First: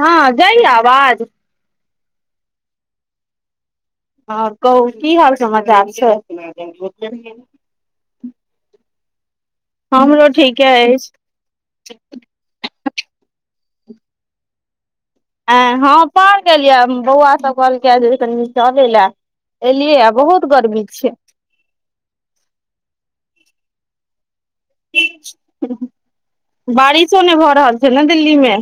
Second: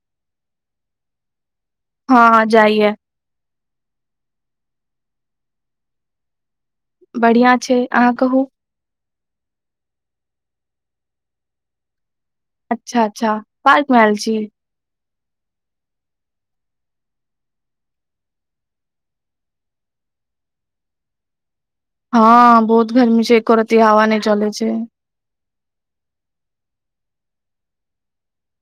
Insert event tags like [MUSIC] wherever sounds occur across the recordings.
हां जाय या अवाज। हां-हां जायया। हां कहु की हाल समाचार छै। बढ़ियाँ छै, अहाँ कहु। हमरो ठीके एछ। अच्छा-अच्छा पार्क मे आएल छी। अएं हां पार्क एलियै बौअवा सब कहलकै जे कनि टहलै लए। एलियै या बहुत गर्मी छै। हां बहुत गर्मी छै, एको रति हवा नै चलै छै। उम्म बारिशो नै भऽ रहल छै ने दिल्ली मे।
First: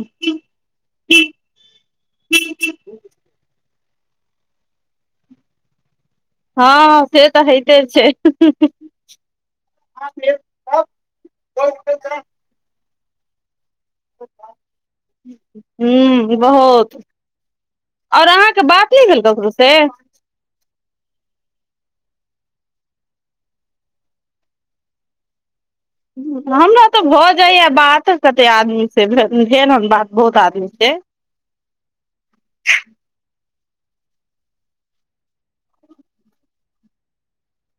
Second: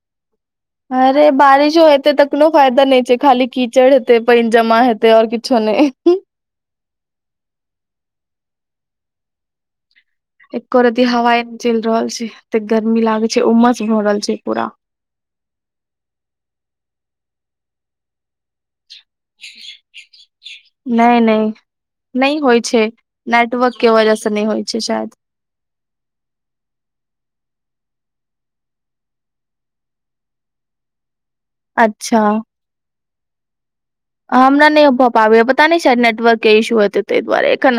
अरे बारिशो हेतै त कुनू फायदा नै छै, खाली कीचड़ हेतै, पेएन जमा हेतै और किछो नै। हां से तऽ हैते छै। एको रति हवाए नै चैल रहल छै तऽ गर्मी लागे छै, उमस भऽ रहल छै पूरा। हुं बहोत और अहाँ के बात नै भेल ककरो से। नै-नै, नै होय छै, नेटवर्क के वजह से नै होय छै शायद। हुं हमरा तऽ भऽ जायया बात, कते आदमी से भेल उम्म भेलहन बात बहुत आदमी से। [INAUDIBLE] अच्छा। हमरा नै भऽ पाबैया, पता नै शायद नेटवर्क के इश्यू हेतै तै दुआरे एखन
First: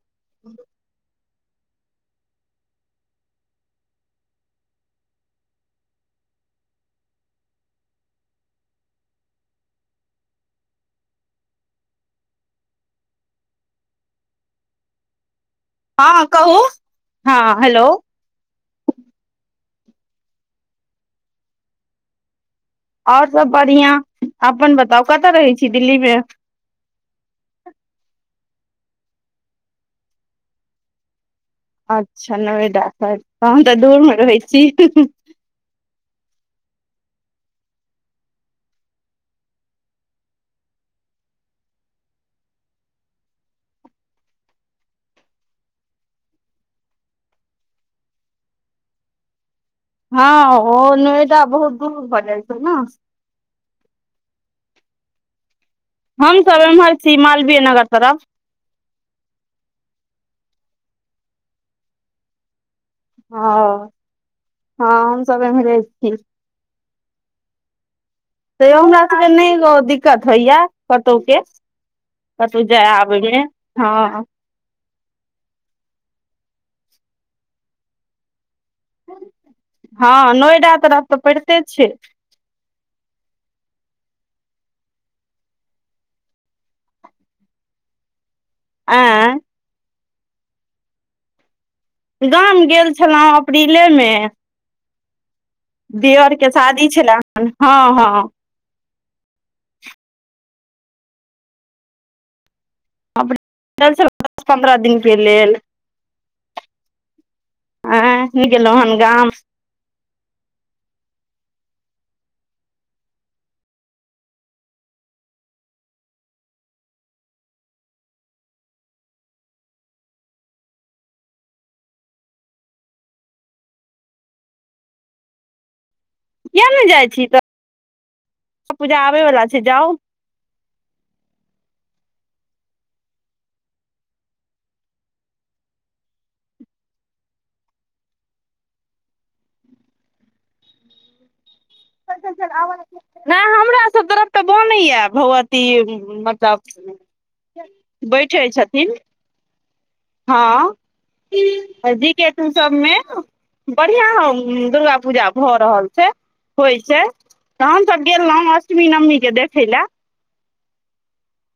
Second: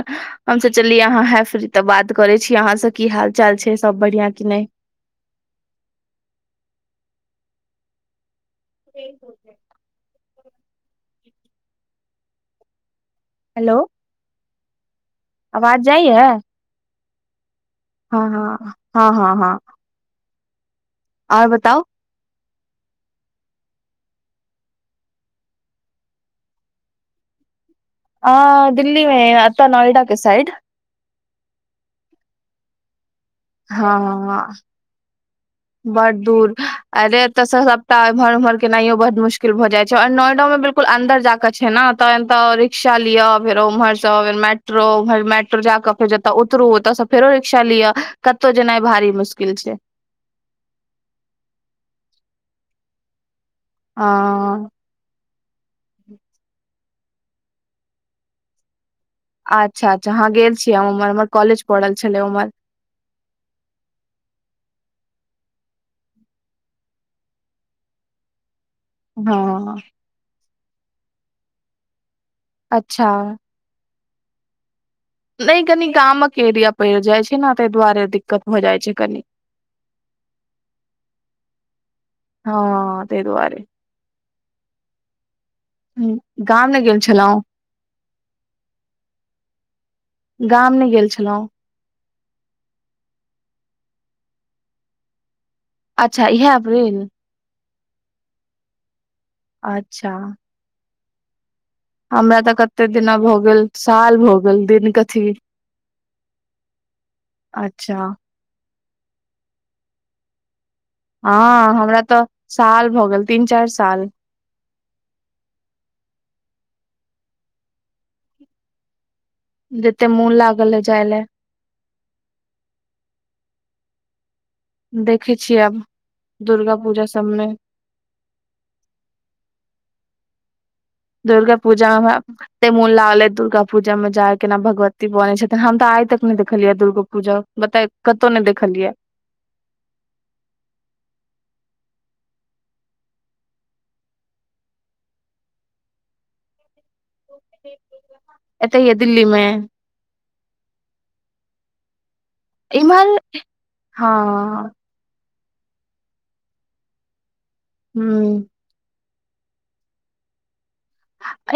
हम सोचलिये अहाँ हाएब फ्री तऽ बात करै छी अहाँ से की हाल-चाल छै सब बढ़ियाँ की नै। होतै [INAUDIBLE] हेलो आवाज हँ जाइया कहू हँ हेलो। हँ हँ हँ हँ हँ। और बताउ? और सब बढ़ियां अपन बताउ कतऽ रहै छी दिल्ली मे? अ दिल्ली मे अतऽ नोएडा के साइड। अच्छा नोएडा साइड तहन तऽ दूर मे रहय छी। बड्ड दूर अरे एत्तऽ स सबटा एमहर उमहर केनाइयो बड्ड मुशकिल भऽ जाइ छै और नोएडो मे बिल कुल अन्दर जा कऽ छै नऽ तहैन तऽ रिक्शा लियऽ फेर ओमहर सँ आउ फेर मेट्रो उमहर मेट्रो जा क जतऽ उतरू ओतऽ सँ फेरो रिक्शा लियऽ कत्तौ जेनाइ भारी मुश्किल छै। हँ ओ नोएडा बहुत दूर भऽ जाइ छै नऽ। हॅं। हमसब एमहर छी मालवीय नगर तरफ। आच्छा अच्छा हॅं गेल छियै उमर हमर कॉलेज पड़ल छलै उमहर। हँ हँ हम सब एम्हरे छी। तैयो हमरा सबके नै ओ हँ दिक्कत होइये कतौ के। कतौ जाय अच्छा आबय मे हँ। नै कनी गामक एरिया पड़ि जाइ छै न तै दुवारे दिक्कत भऽ जाइ छै कनि। हँ नोएडा तरफ त पड़िते छै। हँऽ तै दुवारे। हू गाम नै गेल छलउं? ऐं गाम नै गेल छलौं? गाम गेल छलौं अप्रीले मे। अच्छा दीयर के इएह शादी अप्रिल छले हन हँ हँ। अच्छा। हमरा त कत्ते दिना भऽ गेल दस साल भऽ गेल पन्द्रह दिन के कथी। लेल अच्छा। नै गेलौं हन गाम? हँ हमरा तऽ साल भऽ गेल तीन चारि साल। जते मुन लागल अइ जाइ ले। देखै छियै आब। किए दुर्गा ने पूजा जाइ छी तऽ सबमे दुर्गा पूजा आबैबला छै जाउ। दुर्गा पूजा उहेए एत्ते मोन लागल अइ दुर्गा पूजा मे जाइ केना भगवती बनै छथिन हम तऽ आइ तक नै देखलियै दुर्गो पूजा बतायौ कतौ ने देखलियैए। ओतऽ से जहैन आबऽ लगथिन नै हमरा सब तरफ तऽ बनैये भगवती मतलब बैठै एते ये छथिन। दिल्ली मे? हँ ही के [INAUDIBLE] सबमे इम्हर बढ़ियां हम हँ दुर्गा पूजा भऽ रहल छै होइ छै त हमसब गेल ह रहौं अष्टमी नम्मी के देखै लेए।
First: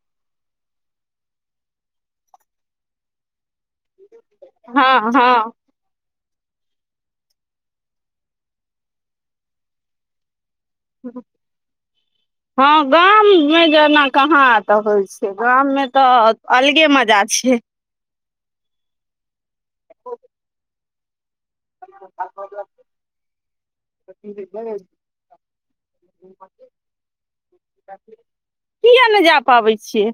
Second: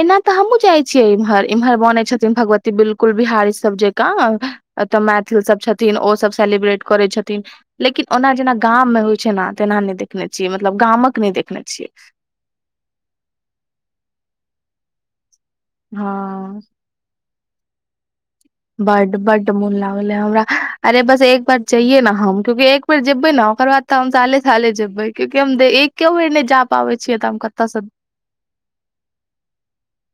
एना त हमहुँ जाइ छियै इमहर इमहर बनै छथिन भगवती बिलकुल बिहारी सब जे कां तऽ हँ मैथिल सब हँ छथ थिन ओ सब सेलिब्रेट करय छथिन लेकिन ओना जेना गाम में होइ छै न तेना नइ देख खने छियै मतलब गामक नइ देखने छियै हँ गाममें जेना कहाँ अतऽ होइ छै गाम में तऽ हँ अलगे मजा छय बड बड्ड मोन लागले हमरा अरे बस एक बार चइये ने हम क्यूंकि एक बेेर जेबै न ओकर बाद तऽ हम साले किया साल जेबै क्यूंकि हम देक क्यउये नै जा पाबै छियै तऽ हम कतऽसँ किए नइ जा पाबै छियै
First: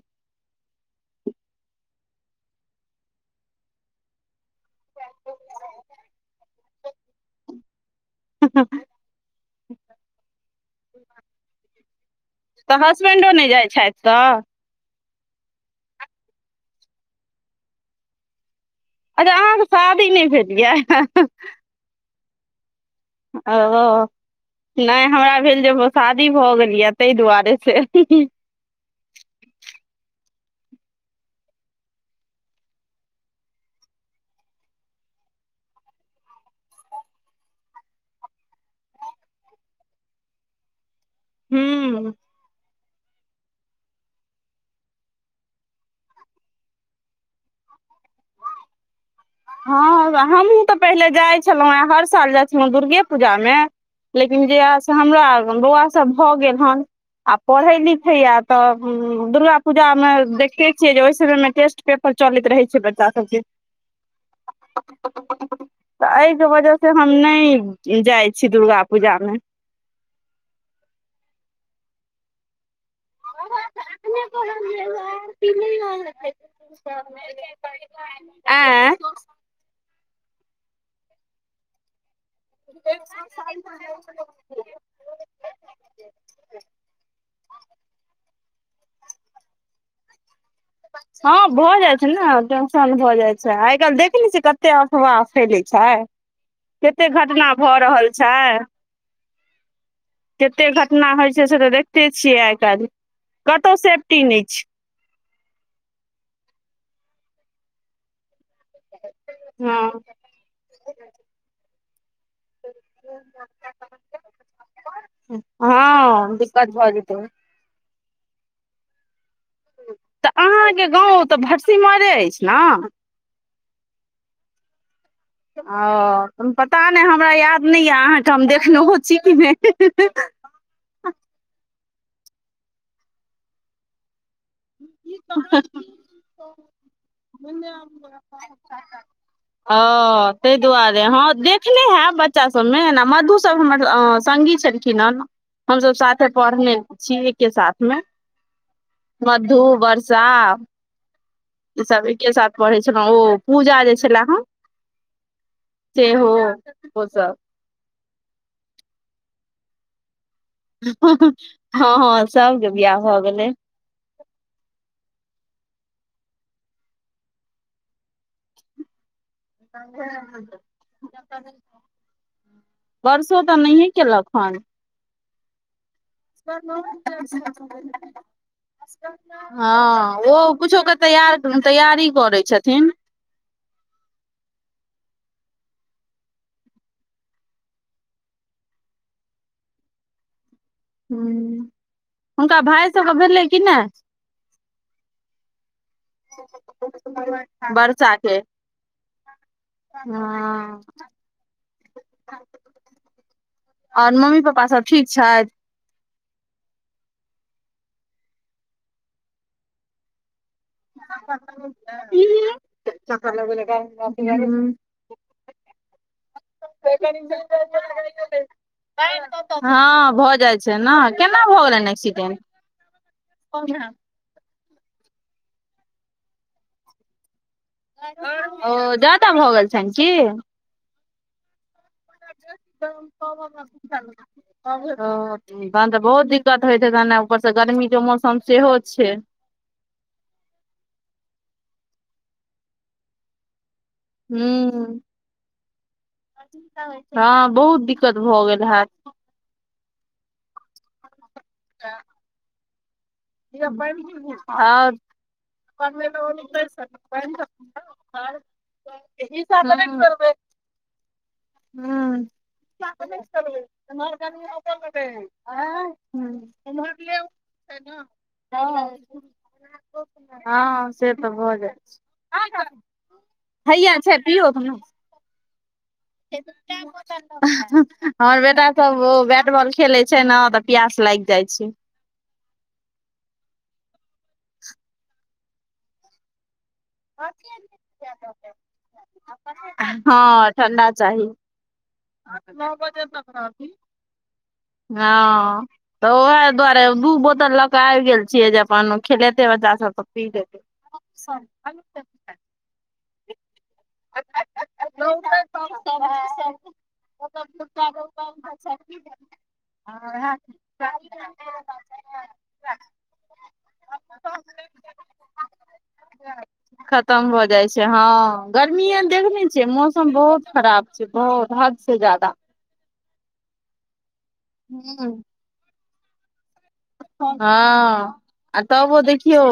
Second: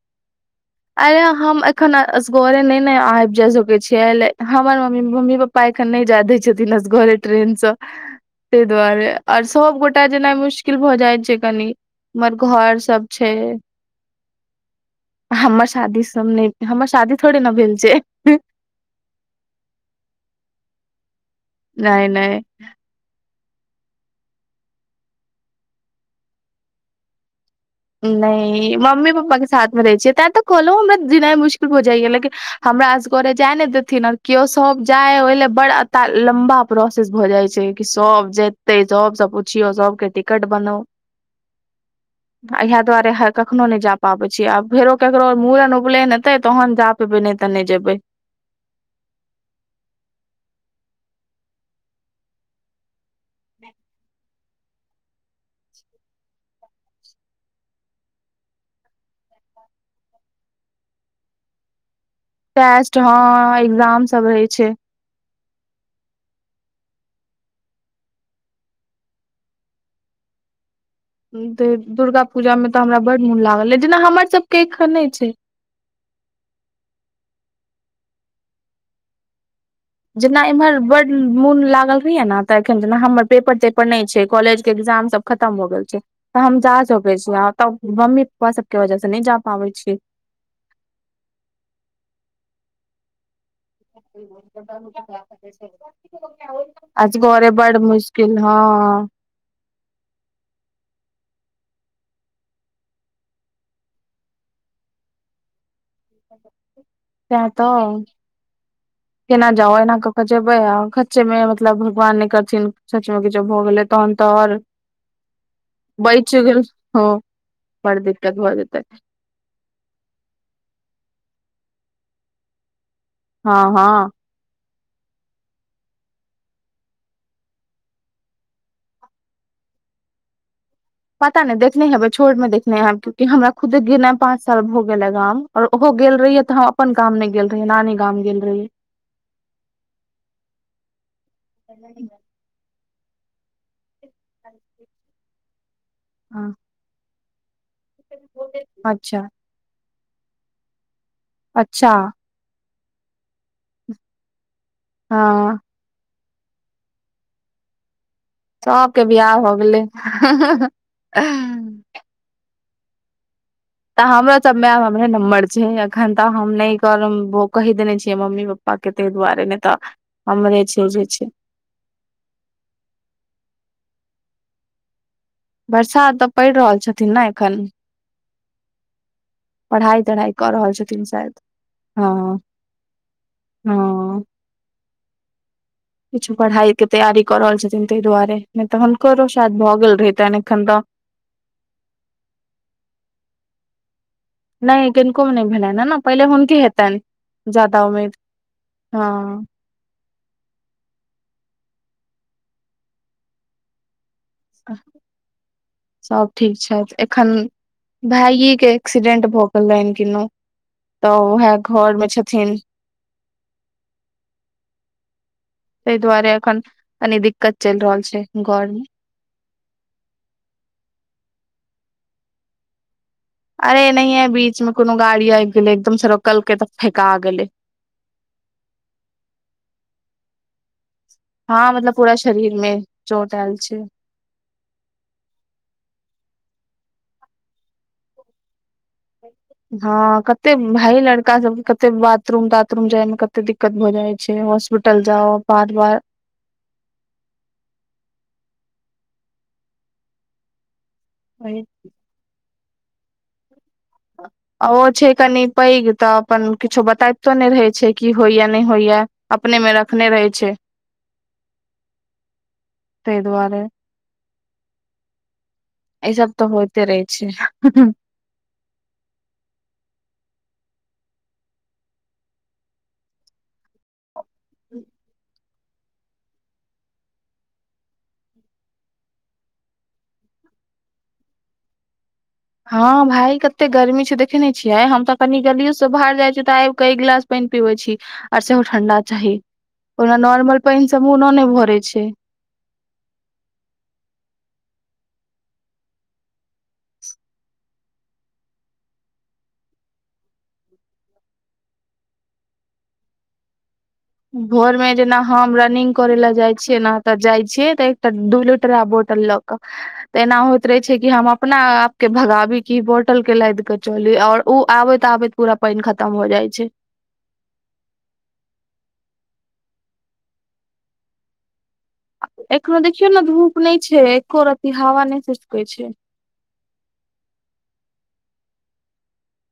अरे हम एखन असगोरे नइ ने आइब जा सकै छीयै ले हमर मम्मी मम्मी प पा एखन नइ जा दय छथिन अखन असगरे ट्रेन स तइ दुआरे आर सबगोटा जेनाइ मुश्किल भऽ जाइ छइ कनी हमर घर सब छै छय तऽ हमर शादी सब नइ हमर शादी थोड़े न भेल छै अरे अहाँके शादी नइ भेल यै नय नय ओ नय हमरा भेल जे शादी भऽ गेल यए तइ दुआरे से नइ मम्मी पप्पा के साथ मे रहै छियै तें तऽ कहलहु हमरा जिनाइ मुश्किल भ जाइया लेकिन हमरा असगरे जाय ने देथिन कियो सब जाय ओहि लए बड़ ता लम्बा प्रोसेस भऽ जाइ छै कि सभ जेत तइ सबस पुछियौ सबके टिकट बनो हम्म इएहा दुआरे ह कखनो नइ जा पाबै छी आब फेरो ककरो मूड़न उपलेन हेतइ तहन जा बइ नइ तऽ नइ जेबै हँ हमहूँ तऽ पहिले जाइ छलहुँं हे हर साल जाइ छलहुँ हें दुर्गे पूजा मे लेक जयआ स हमरा बौआ सब भ गेल हन आ पढ़ै लिखय यै तऽ दुर्गा पूजा मे देखते छियै जे ओइ समयमे टेस्ट पेपर चलैत रहै छै टेस्ट बच्चा सबके हँ एग्जाम सब रहय छै तऽ अइके वजहसँ हम नय जाइ छी दुर्गा पूजामे दुर्गा पूजा मे तऽ हमरा बड मोन लागल अय जेना हमर सबके एखन छै [UNINTELLIGIBLE] ऐं जेना एम्हर बड्ड मुन लागल रहैया न त एखन जेना हमर पेपर तेपर नइ छै कॉलेज के एग्जाम सब खतम भ गेल छै तऽ हम जा सके छी तब मम्मी पापा सब के वजह से नइ जा पाबय छी हँ भऽ जाइ छइन ने टेंशन भऽ जाइ छै सेहे आइ काइल देखइ नइ छै कते अफवाह फैले छै केते घटना भऽ रहल छै केन हँ कते घटना होइ छै से तऽ देखते छियै आइ काल्हि कतहु सेफ्टी नइ छै तैं त केना जाउ हँ एना क क जेबै आ खच्चे मे मतलब भगवान नय कर थिन सचमे किछो जो भ गेलै तहन तऽ आओर बैच हँ गेलो दिक्कत भऽ हँ जेतै बड दिक्कत भ जेतय। तऽ अहाँके गाँव तऽ भटसिमइरे अछि ना। हँ हँ। ह ओ पता नहि हमरा याद नहि या अहाँके हम देखलहु छी की नय। पता नहि देखने हेबेई छोट में देखने हैब क्यकि हमरा खुद गेला पांच साल भ गेल आ गाम और ओहो गेल रहियै तऽ हम अपन गाम नहि गेल रहियै नानी गाम गेल रहिय। ओ तय दुआरे हँ देखने हैब बच च्चा सबमे मधु सब हमर संगी छलखिन हे हमसब साथे हँ पढ़ने छि एक के साथ मे। अच्छा। मधू, वर्षा। ई अच्छा सभ एकके साथ पढ़ै छलहुँ ओ पूजा जे छले हन। हँ। सेहो ओ सब। सबके बियाह भ गेलैय। हँ हँ सबके बियाह भऽ गेलैय। तऽ हमरो सब मे आब हमरे नम्बर छै अखन तऽ हम नहि करब वो कैह देने छियै मम्मी पप्पा के तय दुआरे। तय मे तऽ हमर छै जे छै। वर्सो तऽ नहिये केलक हन। बर्षा त [INAUDIBLE] पढ़ाई हँ तढ़ाई कऽ ओ रहल कुछो के छथिन शायद तैयर तैयारी करै छथिन। हँओ। किछो पढ़ाइ के तैयारी क रहल छथिन तय दुआरे नहि तऽ हुनकरो शायद भऽ गेल रहितैन एखन तऽ। हुं हुनका भाय सब भेलै कि नहि। नहि किनको मे नहि भेलनि है ने पहिले हुनके हेतनि जादा उम्मीद हँ। ह और मम्मी पा प्पा सब ठीक छथि। सब ठीक छथि एखन भायजी के एक्सीडेंट भऽ गेल रहनि किनौ तऽ ओहा घर मे छथिन। [UNINTELLIGIBLE] तय दुआरे एखन कनी दिक्कत चलि रहल छै घर मे हँ भऽ जाइ छै ना केना भऽ गेलनि एक्सीडेंट। अरे नहिय बीच मे कोनो गाड़ी आबि गेलै एकदम स रोकलकई तऽ फेका गेलेय। ओ जादा भऽ गेल छनि की? हँ मतलब पूरा शरीर में चोट आयल छै। ओ तहन तऽ बहुत दिक्कत होइत हेतैन ऊपर से गर्मी के मौसम सेहो छै। हँ कते भाई लड़का सबके कते बाथरूम ताथरूम जाय मे कते दिक्कत भऽ जाय छै हूँ हॉस्पिटल जाउ बार बार। हँ बहुत दिक्कत भऽ गेल हैत। वही [UNINTELLIGIBLE] [UNINTELLIGIBLE] [UNINTELLIGIBLE] आ ओ हुं छै कनि पैघ तऽ अपन किछो बताबितो नहि रहै छै की होइया नहि होइया अपने मे रखने रहै छै ताहि हुं दुआरे [UNINTELLIGIBLE] उम्हर कनि ओतौ जेबै एँ? अय सब तऽ होइते रहै छै। हँ [UNINTELLIGIBLE] हँ से तऽ भऽ जाइ छै [UNINTELLIGIBLE] हैया छैन। की हो दुन्नु [UNINTELLIGIBLE] [UNINTELLIGIBLE] हमर बेटा सब ओ बैट-बॉल खेलै छै न तऽ प्यास लाइग जाइ छै। हँ भाय कत्ते गर्मी छै देखै नै छियै हम तऽ कनि गलियो स बाहर जाइ छियै तऽ आइब कऽ एक ग्लास पइन पीबै छी और सेहो ठण्डा चाही। ओना नॉर्मल पइन स मुनो नैय भरै छै। हँ तऽ न बजे तक रहथिन। हँ। तऽ ओहै दुआरे दू बोतल लऽ कऽ आइब गेल छियै जे अपन खेलेतै बच्चा सब तऽ पी लेतै। [UNINTELLIGIBLE] भोर में जेना हम रनिंग करै लए जाइ छियै न तऽ जाइ छियै तऽ एकटा दू लो ट्रा बोटल लऽ कऽ तऽ एना होइत रहै छै की हम अपना आ के भगाबी की बोटल के लाइद कऽ चली और उ आबैत-आबैत पूरा पइन खतम हो जाइ छै। खतम भऽ जाइ छै हँ गर्मीए देखने छियै मौसम बहुत खराब छै बहुत हद से ज्यादा। एखनो देखियौ न धूप नैय छै एक्को रति हावा हूं नैय सिस्कै छै। हँ आ तऽबो देखियौ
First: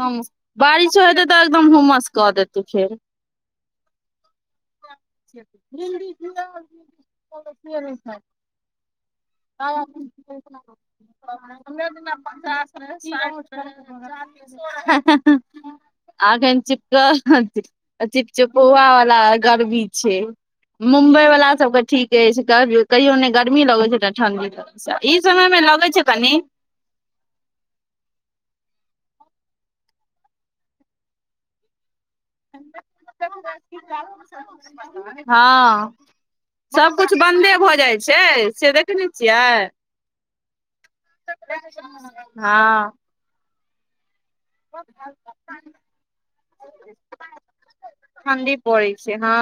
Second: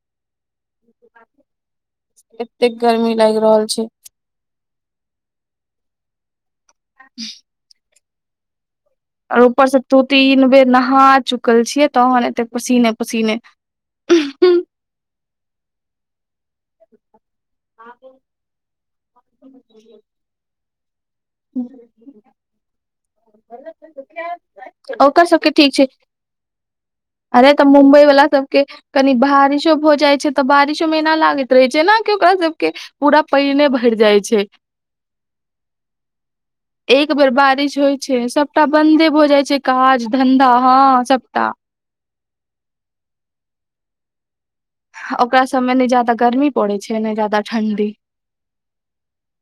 नम बारिशो हेतै तऽ एकदम हुमस कऽ देतै फेर। नै लाइग रहल छै। [UNINTELLIGIBLE] [INAUDIBLE] सुतले रहै छैथ। और ऊपर स दू-तीन बेर नहा हा चुकल हमरा छियै दिना तहन एते पसीने-पसीने उम्ह सो रहऽ [UNINTELLIGIBLE] आ अखैन चिपकल चिपचुपौआ वला गर्मी छै मुम्बई वला सबकऽ ठीक अइछ कह-कहियो नैय गर्मी लगै छै न ठण्डी [UNINTELLIGIBLE] ई ओकर सबके समयमे ठीक लगै छै कनि। अरे तऽ मुम्बई वला सबके कनि भारिशो भऽ जाइ छै तऽ बारिशोमे एना लागैत रहै छै न के ओकरा सबके पूरा पइने भइर जाइ छै। हँ सबकुछ एक बेर बन्दे भऽ बारिश जाइ होइ छै सबटा से देखै नहि बन्दे भऽ जाइ छै छियै काज-धंधा हँ सबटा। हँ। ओकरा सबमे नैय ज्यादा गर्मी पड़ै छै नैय ज्यादा ठंडी। ठण्डी पड़ै छै हँ।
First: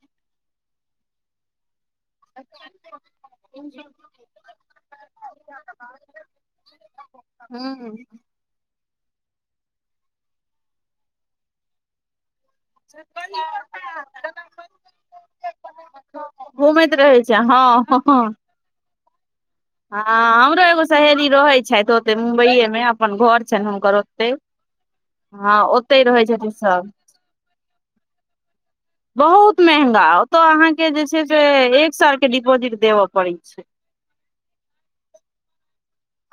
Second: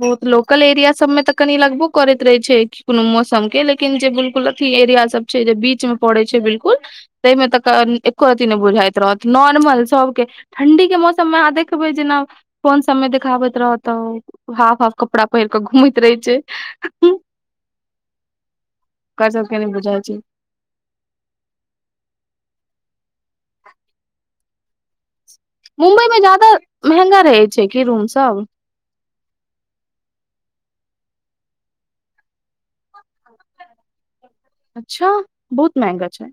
बहुत लोकल एरिया सबमें तऽ कनि लगबो करैत रहै छै की कुनो मौसम के लेकिन जे बिल्कुल अथी एरिया सब छै जे बीच में पड़ै छै बिल्कुल तय में तऽ क अन हूं एक्को र त्ती नैय बुझाइत रहत नॉर्मल सबके ठण्डी के मौसममे अहाँ देखबै जेना फोन सबमे देखाबैत रहत तऽ हाफ-हाफ कपड़ा पहिर कऽ घूमैत रहै छै। चै हँ हँ हँ क सबके नय हँ हमरो एगो सहेली रहै छथि ओतय मुम्बइए मे अपन घर छइन हुनकर ओत्ते मुम्बई मे जादा सब महंगा रहै छै कि रूम सब बहुत महंगा ओतऽ अहाँके जे छै से एक साल के डिपोजिट देबऽ पड़ै छै अच्छा बहुत महंगा छय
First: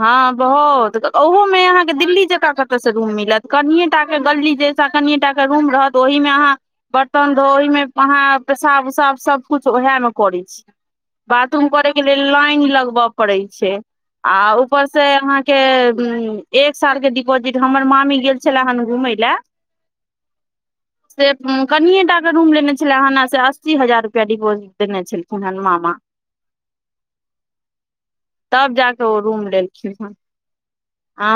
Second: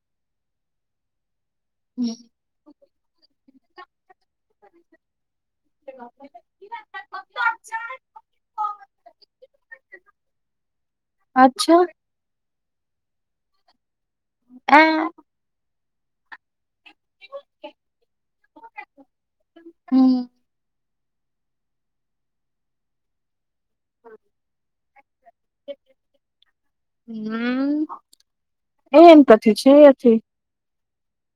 हँ बहुत ओहोमे अहाँके दिल्ली जकाँ क रूम मिलत कनिय टा के गली जैसा कनियटा के रूम रहत ओहिमे अहाँ बर्तन धो ओहिमे अहाँ पेशाब उसाब सबकुछ उएहमे करै छी बाथरूम अच्छा करे के लेल लाइन लगब पड़ै छै। आ ऊपर से अहाँके एक साल के डिपोजिट हमर मामी गेल छले हन घुमै लए हम्म से कनिये टा के रूम लेने छले हन से अस्सी हजार रुपया डिपोजिट देने छलखिन हन मामा हूँ तब जाके ओ रूम लेलखिन हन आ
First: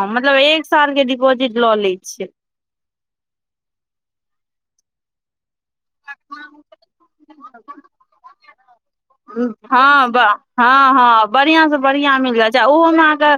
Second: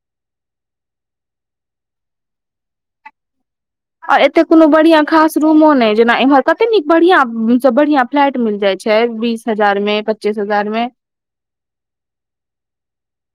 हँ मतलब एक सालके डिपोजिट लऽ लै छय आ एते कोनो बढ़ियां खास रूमो नय जेना इम्हर कते नीक बढ़िया सब बढ़िया फ्लैट मिल जाय छै बीस हजार में पच्चीस हजार में बढ़ियां से बढ़ियां मिल जा छै ओहो में आहाके